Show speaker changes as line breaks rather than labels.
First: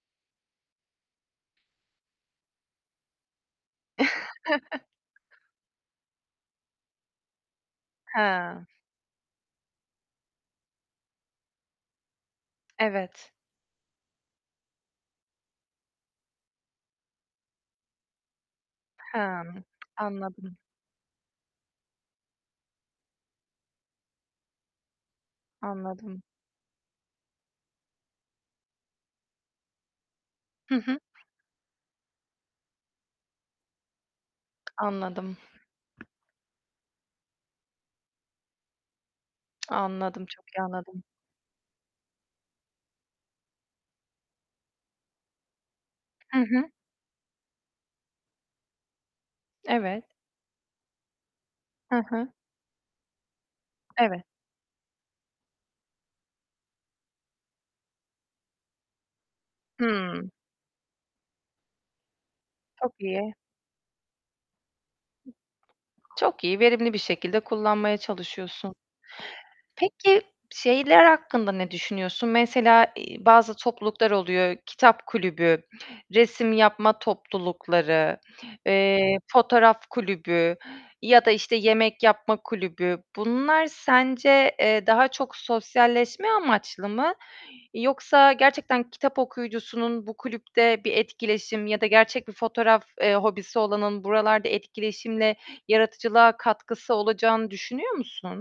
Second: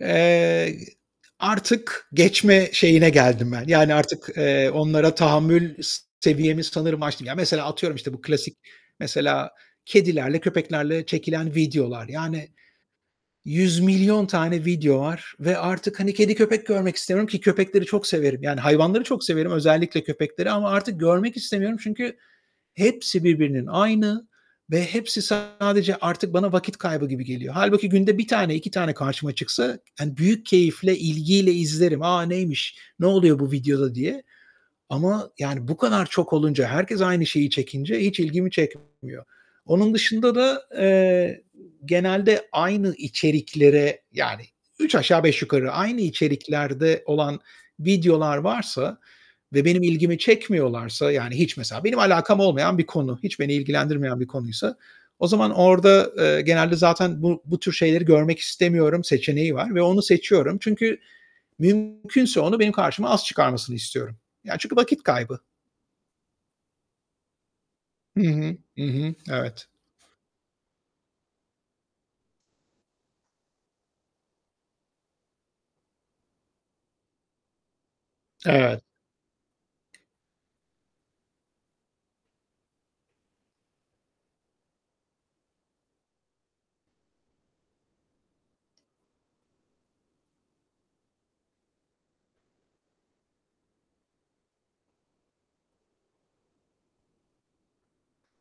Eee, artık geçme şeyine geldim ben yani artık, eee, onlara tahammül s seviyemi sanırım aştım. Ya, mesela atıyorum, işte, bu klasik
Hıı.
mesela kedilerle, köpeklerle çekilen videolar. Yani
Evet.
100.000.000 tane video var ve artık hani kedi, köpek görmek istemiyorum ki köpekleri çok severim. Yani hayvanları çok severim,
Hmm,
özellikle köpekleri
anladım.
ama artık görmek istemiyorum. Çünkü hepsi birbirinin aynı ve hepsi sadece
Anladım.
artık bana vakit kaybı gibi geliyor. Hâlbuki günde 1 tane, 2 tane karşıma çıksa, hani büyük
Hı
keyifle,
hı.
ilgiyle izlerim. "A! Neymiş, ne oluyor bu videoda?" diye ama
Anladım.
yani bu kadar çok olunca, herkes aynı şeyi çekince hiç ilgimi çekmiyor. Onun
Anladım,
dışında
çok iyi
da,
anladım.
eee, genelde aynı içeriklere yani üç aşağı beş yukarı aynı
Hı hı.
içeriklerde olan videolar varsa ve benim
Evet.
ilgimi çekmiyorlarsa, yani hiç mesela benim
Hı hı.
alakam olmayan bir konu, hiç beni ilgilendirmeyen
Evet.
bir konuysa, o zaman orada, eee, genelde zaten bu bu tür şeyleri görmek istemiyorum seçeneği var ve onu
Hıı.
seçiyorum çünkü mümkünse onu benim
Çok
karşıma az
iyi.
çıkarmasını istiyorum. Ya, çünkü vakit kaybı.
Çok iyi, verimli bir şekilde kullanmaya
Hı hı,
çalışıyorsun.
hı hı, evet.
Peki şeyler hakkında ne düşünüyorsun? Mesela, iii, bazı topluluklar oluyor: kitap kulübü, resim yapma toplulukları,
Evet.
eee, fotoğraf kulübü ya da, işte, yemek yapma kulübü. Bunlar sence, eee, daha çok sosyalleşme amaçlı mı yoksa gerçekten kitap okuyucusunun bu kulüpte bir etkileşim ya da gerçek bir fotoğraf, eee, hobisi olanın buralarda etkileşimle yaratıcılığa katkısı olacağını düşünüyor musun?